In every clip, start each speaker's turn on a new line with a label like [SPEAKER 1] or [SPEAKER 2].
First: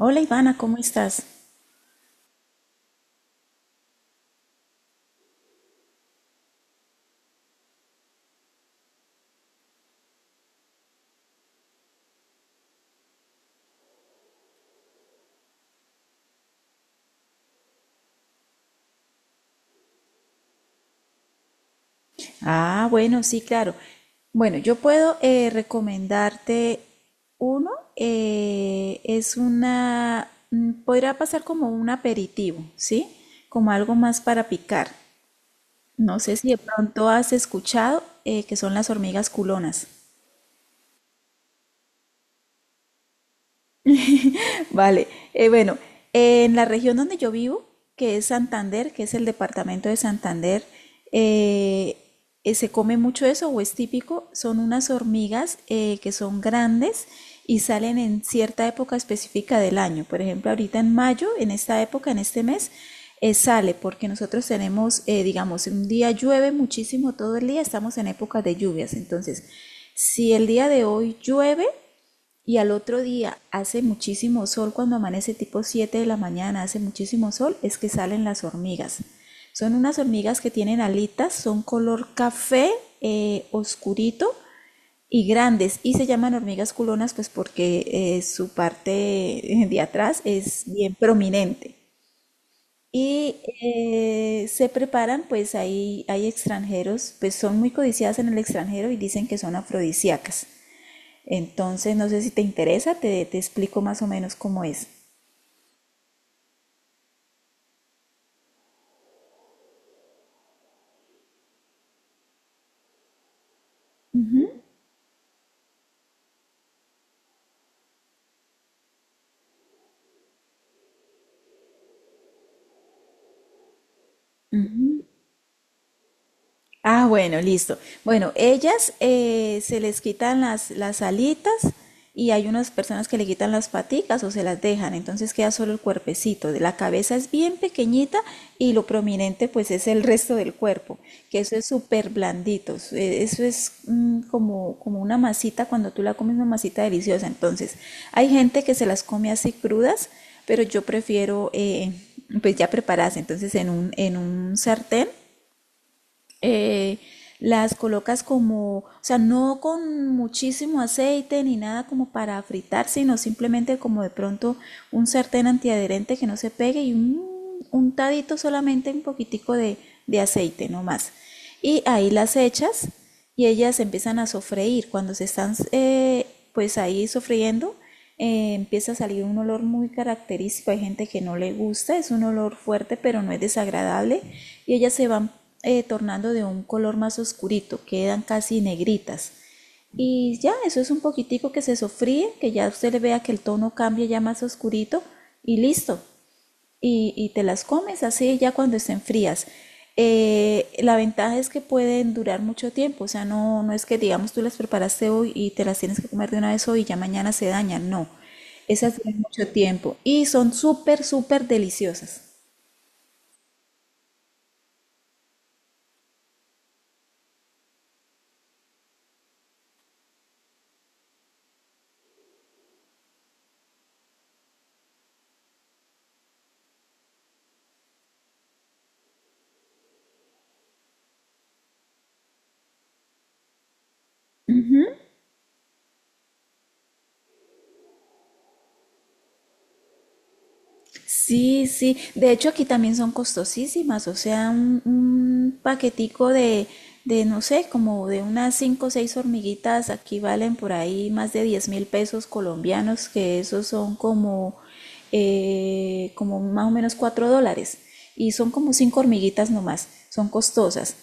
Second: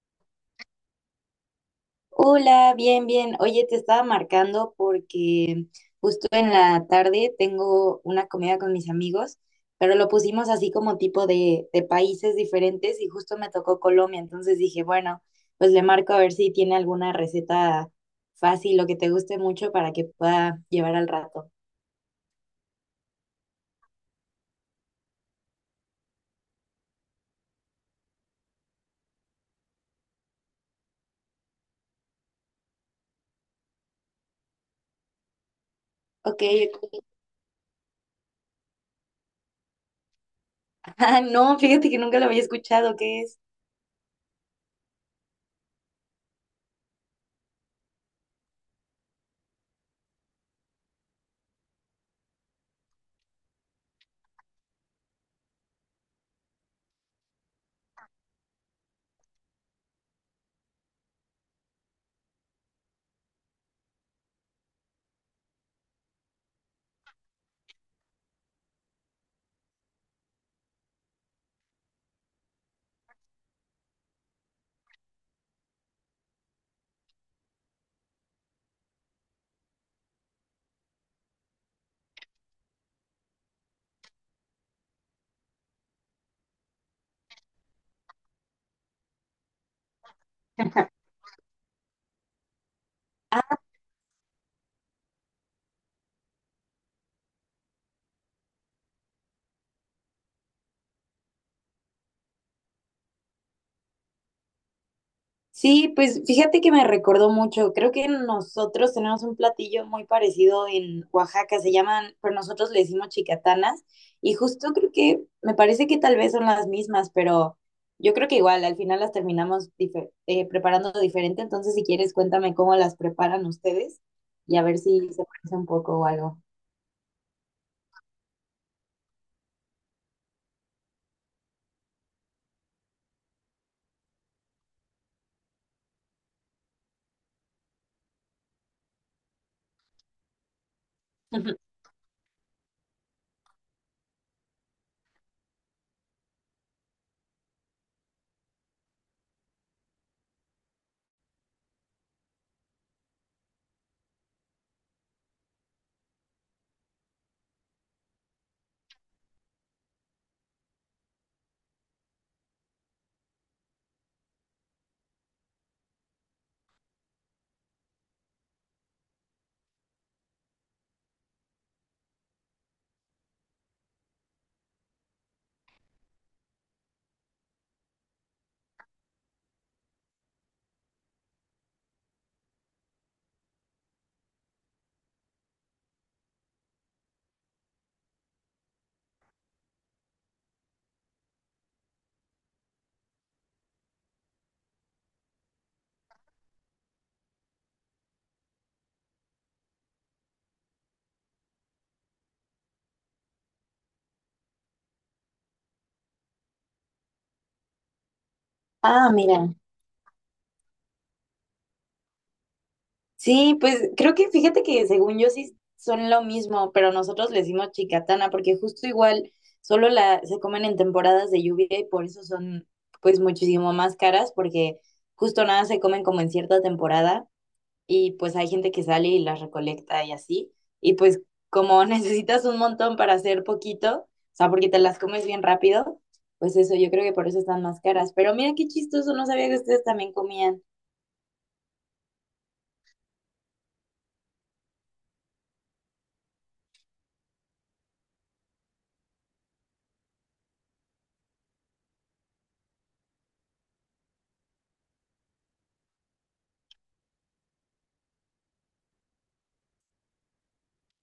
[SPEAKER 1] Hola Ivana, ¿cómo estás?
[SPEAKER 2] Hola, bien, bien. Oye, te estaba marcando porque justo en la tarde tengo una comida con mis amigos, pero lo pusimos así como tipo de países diferentes y justo me tocó Colombia, entonces dije, bueno, pues le marco a ver si tiene alguna receta fácil o que te guste mucho para que pueda llevar al rato.
[SPEAKER 1] Ah, bueno, sí, claro. Bueno, yo puedo recomendarte uno, podrá pasar como un aperitivo, ¿sí? Como algo más para picar. No sé
[SPEAKER 2] Ok,
[SPEAKER 1] si de
[SPEAKER 2] ok.
[SPEAKER 1] pronto has escuchado que son las hormigas culonas.
[SPEAKER 2] Ah, no, fíjate que nunca lo había escuchado, ¿qué es?
[SPEAKER 1] Vale, bueno, en la región donde yo vivo, que es Santander, que es el departamento de Santander, eh, se come mucho eso o es típico, son unas hormigas que son grandes y salen en cierta época específica del año. Por ejemplo, ahorita en mayo, en esta época, en este mes, sale porque nosotros tenemos, digamos, un día llueve muchísimo todo el día, estamos en época de lluvias. Entonces, si el día de hoy llueve, y al otro día hace muchísimo sol, cuando amanece tipo 7 de la mañana, hace muchísimo sol, es que salen las hormigas. Son unas hormigas que tienen alitas, son color café oscurito y grandes y se llaman hormigas culonas pues porque su parte de atrás es bien prominente. Y se preparan, pues ahí hay extranjeros, pues son muy codiciadas en el extranjero y dicen que son afrodisíacas. Entonces, no sé si te interesa, te explico más o menos cómo es.
[SPEAKER 2] Sí, pues fíjate que me recordó mucho. Creo que nosotros tenemos un platillo muy parecido en Oaxaca, se llaman, pero nosotros le decimos chicatanas. Y justo creo que me parece que tal vez son las mismas, pero yo creo que igual al final las terminamos preparando diferente. Entonces, si quieres, cuéntame cómo las preparan ustedes y a ver si se parece un poco o algo.
[SPEAKER 1] Ah, bueno, listo. Bueno, ellas se les quitan las alitas y hay unas personas que le quitan las paticas o se las dejan, entonces queda solo el cuerpecito. La cabeza es bien pequeñita y lo prominente pues es el resto del cuerpo, que eso es súper blandito. Eso es como una masita, cuando tú la comes una masita deliciosa. Entonces, hay gente que se las come así crudas, pero yo prefiero pues ya preparadas. Entonces, en un sartén eh, las colocas como, o sea, no con muchísimo aceite ni nada como para fritar, sino simplemente como de pronto un sartén antiadherente que no se pegue y un untadito solamente un poquitico de aceite nomás. Y ahí las echas y ellas empiezan a sofreír. Cuando se están pues ahí sofriendo, empieza a salir un olor muy característico. Hay gente que no le gusta, es un olor fuerte, pero no es desagradable. Y ellas se van tornando de un color más oscurito, quedan casi negritas. Y ya, eso es un poquitico que se sofríe, que ya usted le vea que el tono cambia ya más oscurito y listo y te las comes así ya cuando estén frías. La ventaja es que pueden durar mucho tiempo, o sea, no, no es que digamos tú las preparaste hoy y te las tienes que comer de una vez hoy y ya mañana se dañan, no, esas
[SPEAKER 2] Ah,
[SPEAKER 1] duran mucho
[SPEAKER 2] mira.
[SPEAKER 1] tiempo y son súper, súper deliciosas.
[SPEAKER 2] Sí, pues creo que fíjate que según yo sí son lo mismo, pero nosotros le decimos chicatana porque justo igual solo la se comen en temporadas de lluvia y por eso son pues muchísimo más caras porque justo nada se comen como en cierta temporada y pues hay gente que sale y las recolecta y así y pues como necesitas un montón para hacer poquito, o sea, porque te las comes bien rápido, pues eso yo creo que por eso están más caras, pero mira qué chistoso, no sabía que ustedes también comían.
[SPEAKER 1] Sí, sí. De hecho, aquí también son costosísimas. O sea, un paquetico de, no sé, como de unas cinco o seis hormiguitas, aquí valen por ahí más de 10.000 pesos colombianos, que esos son como, como más o menos 4 dólares. Y son como cinco hormiguitas nomás. Son costosas.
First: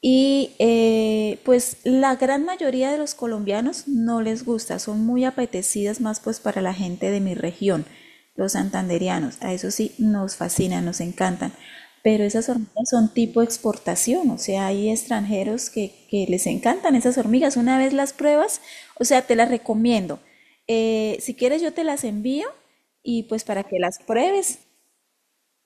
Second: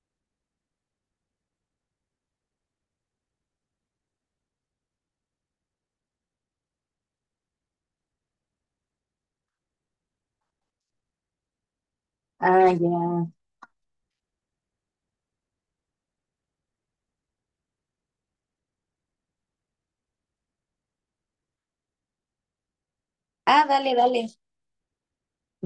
[SPEAKER 1] Y pues la gran mayoría de los colombianos no les gusta, son muy apetecidas más pues para la gente de mi región, los santandereanos. A eso sí, nos fascinan, nos encantan. Pero esas
[SPEAKER 2] Ah,
[SPEAKER 1] hormigas son
[SPEAKER 2] ya.
[SPEAKER 1] tipo exportación, o sea, hay extranjeros que les encantan esas hormigas. Una vez las pruebas, o sea, te las recomiendo. Si quieres yo te las envío y pues para
[SPEAKER 2] Ah,
[SPEAKER 1] que
[SPEAKER 2] dale,
[SPEAKER 1] las
[SPEAKER 2] dale.
[SPEAKER 1] pruebes.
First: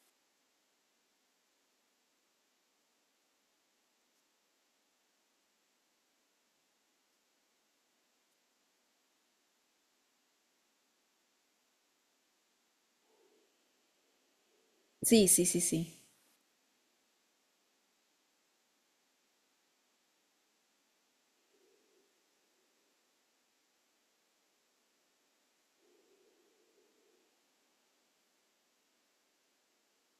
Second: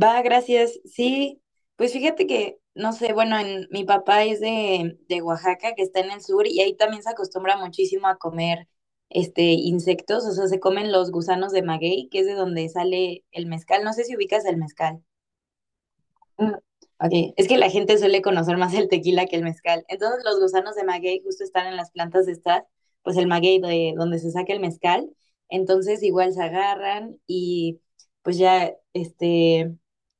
[SPEAKER 2] Va, gracias. Sí, pues fíjate que, no sé, bueno, en, mi papá es de Oaxaca, que está en el sur, y ahí también se acostumbra muchísimo a comer este insectos, o sea, se comen los gusanos de maguey, que es de donde sale el mezcal. No sé si ubicas el mezcal.
[SPEAKER 1] Sí, sí, sí, sí.
[SPEAKER 2] Mm, ok, es que la gente suele conocer más el tequila que el mezcal. Entonces, los gusanos de maguey justo están en las plantas de estas, pues el maguey de donde se saca el mezcal. Entonces, igual se agarran y pues ya, este,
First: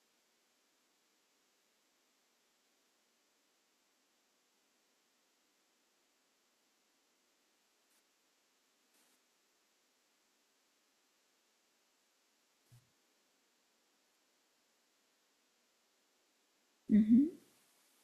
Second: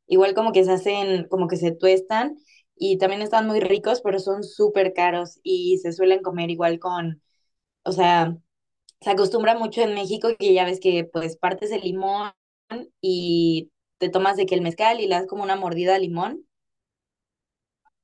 [SPEAKER 2] igual como que se hacen, como que se tuestan y también están muy ricos, pero son súper caros y se suelen comer igual con, o sea, se acostumbra mucho en México que ya ves que pues partes el limón y te tomas de que el mezcal y le das como una mordida al limón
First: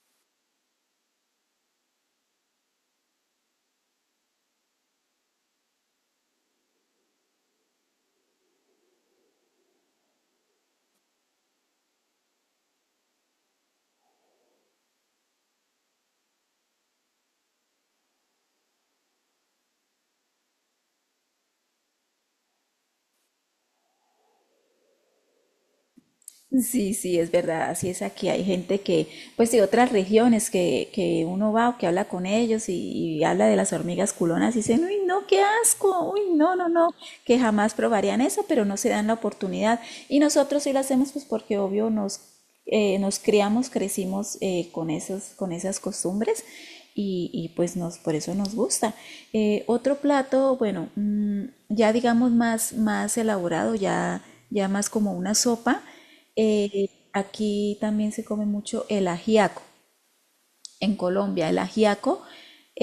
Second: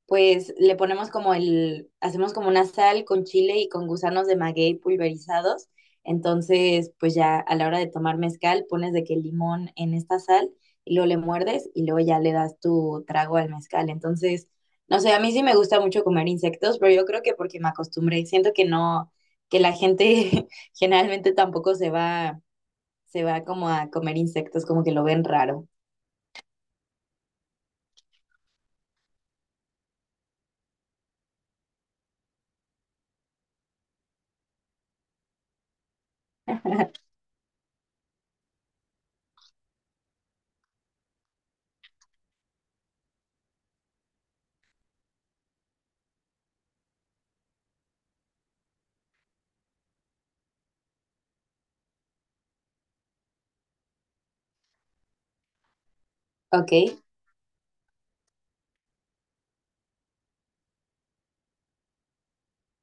[SPEAKER 2] pues le ponemos como el, hacemos como una sal con chile y con gusanos de maguey pulverizados. Entonces, pues ya a la hora de tomar mezcal, pones de que el limón en esta sal y luego le muerdes y luego ya le das tu trago al mezcal. Entonces, no sé, a mí sí me gusta mucho comer insectos, pero yo creo que porque me acostumbré, siento que no, que la gente generalmente tampoco se va, se va como a comer insectos, como que lo ven raro.
[SPEAKER 1] Sí, sí, es verdad, así es aquí. Hay gente que, pues de otras regiones que uno va o que habla con ellos y habla de las hormigas culonas y dicen, uy, no, qué asco, uy, no, no, no, que jamás probarían eso, pero no se dan la oportunidad. Y nosotros sí lo hacemos, pues porque obvio nos, nos criamos, crecimos con esas costumbres y, pues por eso nos gusta. Otro plato, bueno, ya digamos más elaborado, ya más como una sopa.
[SPEAKER 2] Ok,
[SPEAKER 1] Aquí también se come mucho el ajiaco en Colombia. El ajiaco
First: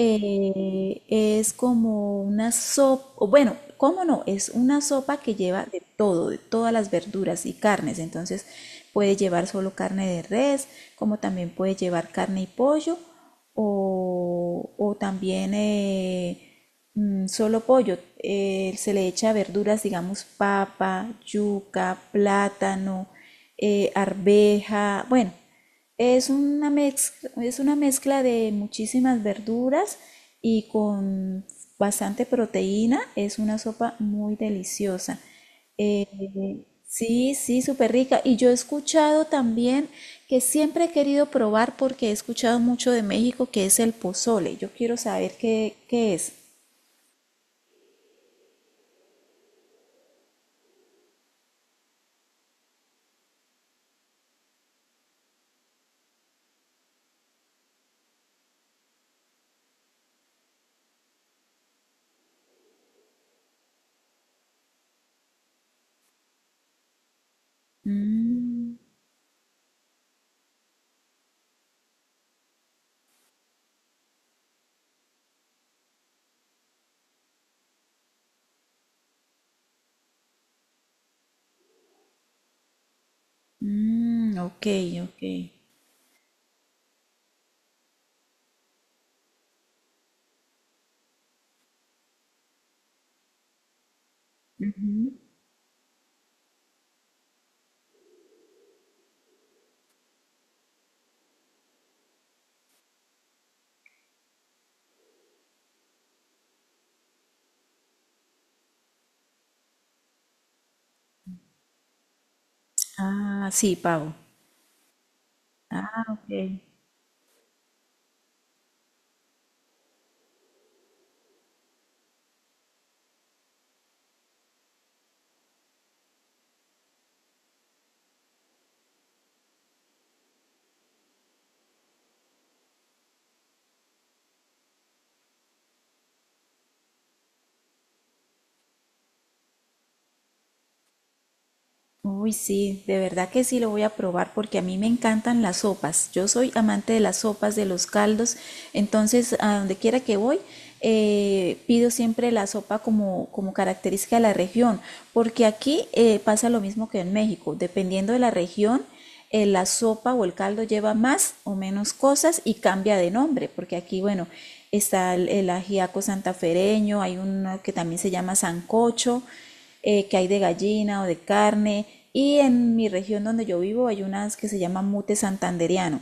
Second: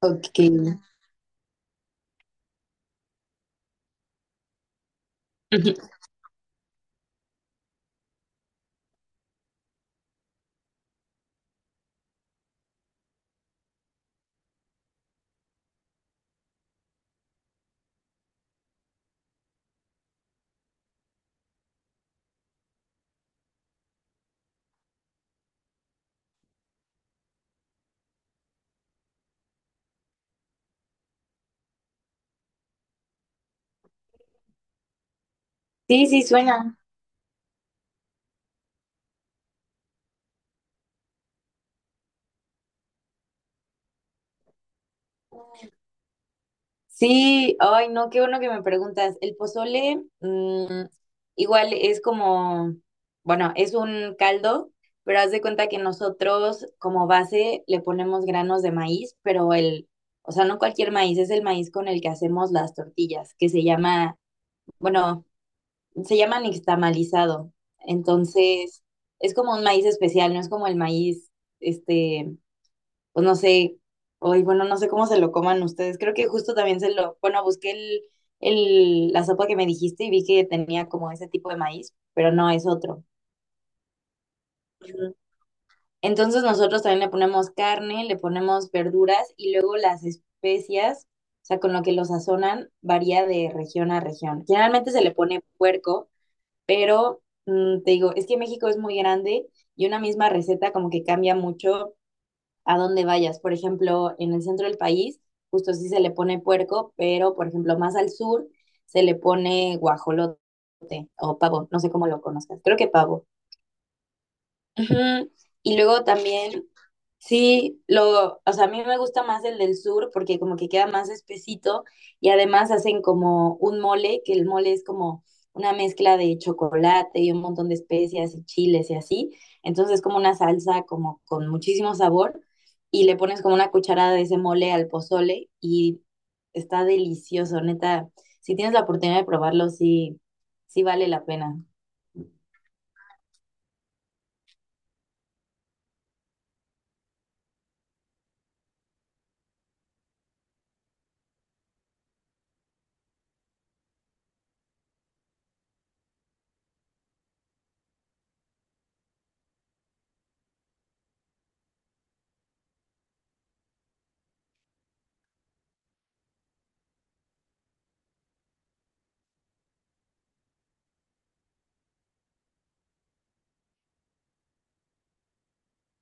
[SPEAKER 2] ok.
[SPEAKER 1] es como una sopa, bueno, ¿cómo no? Es una sopa que lleva de todo, de todas las verduras y carnes. Entonces puede llevar solo carne de res, como también puede llevar carne y pollo, o también solo pollo. Se le echa verduras, digamos, papa, yuca, plátano, arveja, bueno. Es una mezcla de muchísimas verduras y con bastante proteína. Es una sopa muy deliciosa. Eh,
[SPEAKER 2] Sí, sí, suena.
[SPEAKER 1] sí, sí, súper rica. Y yo he escuchado también que siempre he querido probar porque he escuchado mucho de México que es el pozole. Yo quiero saber qué es.
[SPEAKER 2] Sí, ay, no, qué bueno que me preguntas. El pozole, mm, igual es como, bueno, es un caldo, pero haz de cuenta que nosotros como base le ponemos granos de maíz, pero el, o sea, no cualquier maíz, es el maíz con el que hacemos las tortillas, que se llama, bueno, se llama nixtamalizado. Entonces, es como un maíz especial, no es como el maíz, este, pues no sé, hoy, bueno, no sé cómo se lo coman ustedes. Creo que justo también se lo, bueno, busqué el, la sopa que me dijiste y vi que tenía como ese tipo de maíz, pero no es otro.
[SPEAKER 1] Mm, ok,
[SPEAKER 2] Ujú.
[SPEAKER 1] ok.
[SPEAKER 2] Entonces nosotros también le ponemos carne, le ponemos verduras y luego las especias, o sea, con lo que lo sazonan, varía de región a región. Generalmente se le pone puerco, pero mm, te digo, es que México es muy grande y una misma receta como que cambia mucho a dónde vayas. Por ejemplo, en el centro del país, justo sí se le pone puerco, pero por ejemplo, más al sur se le pone guajolote o pavo, no sé cómo lo conozcas, creo que pavo.
[SPEAKER 1] Ah, sí, pavo.
[SPEAKER 2] Ujú. Y
[SPEAKER 1] Ah,
[SPEAKER 2] luego
[SPEAKER 1] ok.
[SPEAKER 2] también, sí, lo, o sea, a mí me gusta más el del sur porque como que queda más espesito y además hacen como un mole, que el mole es como una mezcla de chocolate y un montón de especias y chiles y así. Entonces es como una salsa como con muchísimo sabor y le pones como una cucharada de ese mole al pozole y está delicioso, neta. Si tienes la oportunidad de probarlo, sí, sí vale la pena.
[SPEAKER 1] Uy, sí, de verdad que sí lo voy a probar porque a mí me encantan las sopas. Yo soy amante de las sopas, de los caldos. Entonces, a donde quiera que voy, pido siempre la sopa como característica de la región. Porque aquí pasa lo mismo que en México. Dependiendo de la región, la sopa o el caldo lleva más o menos cosas y cambia de nombre, porque aquí, bueno, está el ajiaco santafereño, hay uno que también se llama sancocho, que hay de gallina o de carne, y en mi región donde yo vivo hay unas que se llaman mute santanderiano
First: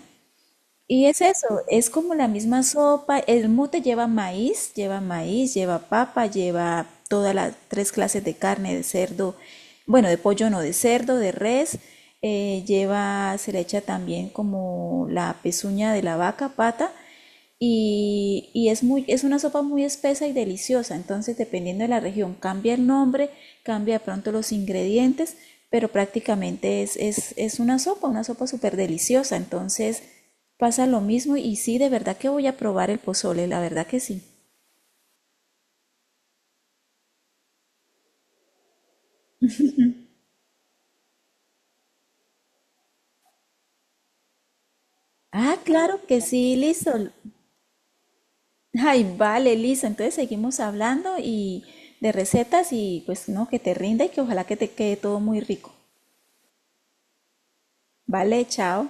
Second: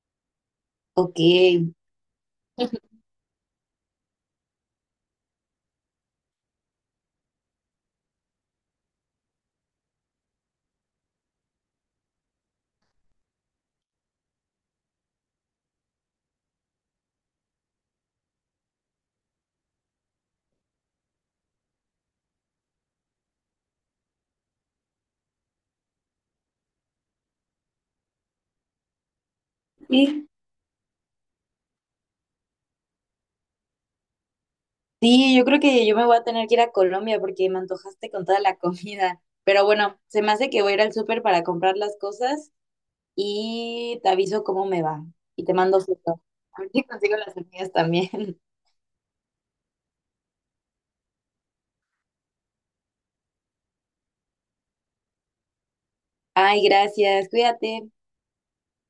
[SPEAKER 1] y
[SPEAKER 2] Ok.
[SPEAKER 1] es eso, es como la misma sopa. El mute lleva maíz, lleva maíz, lleva papa, lleva todas las tres clases de carne, de cerdo, bueno, de pollo no, de cerdo, de res. Se le echa también como la pezuña de la vaca, pata y es una sopa muy espesa y deliciosa. Entonces, dependiendo de la región, cambia el nombre, cambia de pronto los ingredientes, pero prácticamente es una sopa súper deliciosa. Entonces, pasa lo mismo y sí, de verdad que voy a probar el pozole, la verdad que sí.
[SPEAKER 2] Sí, yo creo que yo me voy a tener que ir a Colombia porque me antojaste con toda la comida. Pero bueno, se me hace que voy a ir al súper para comprar las cosas y te aviso cómo me va. Y te
[SPEAKER 1] Ah,
[SPEAKER 2] mando
[SPEAKER 1] claro que
[SPEAKER 2] foto.
[SPEAKER 1] sí,
[SPEAKER 2] A ver si
[SPEAKER 1] listo.
[SPEAKER 2] consigo las semillas también.
[SPEAKER 1] Ay, vale, listo. Entonces seguimos hablando y de recetas y pues no, que te rinda y que ojalá que te quede todo muy rico.
[SPEAKER 2] Ay, gracias. Cuídate.
[SPEAKER 1] Vale, chao.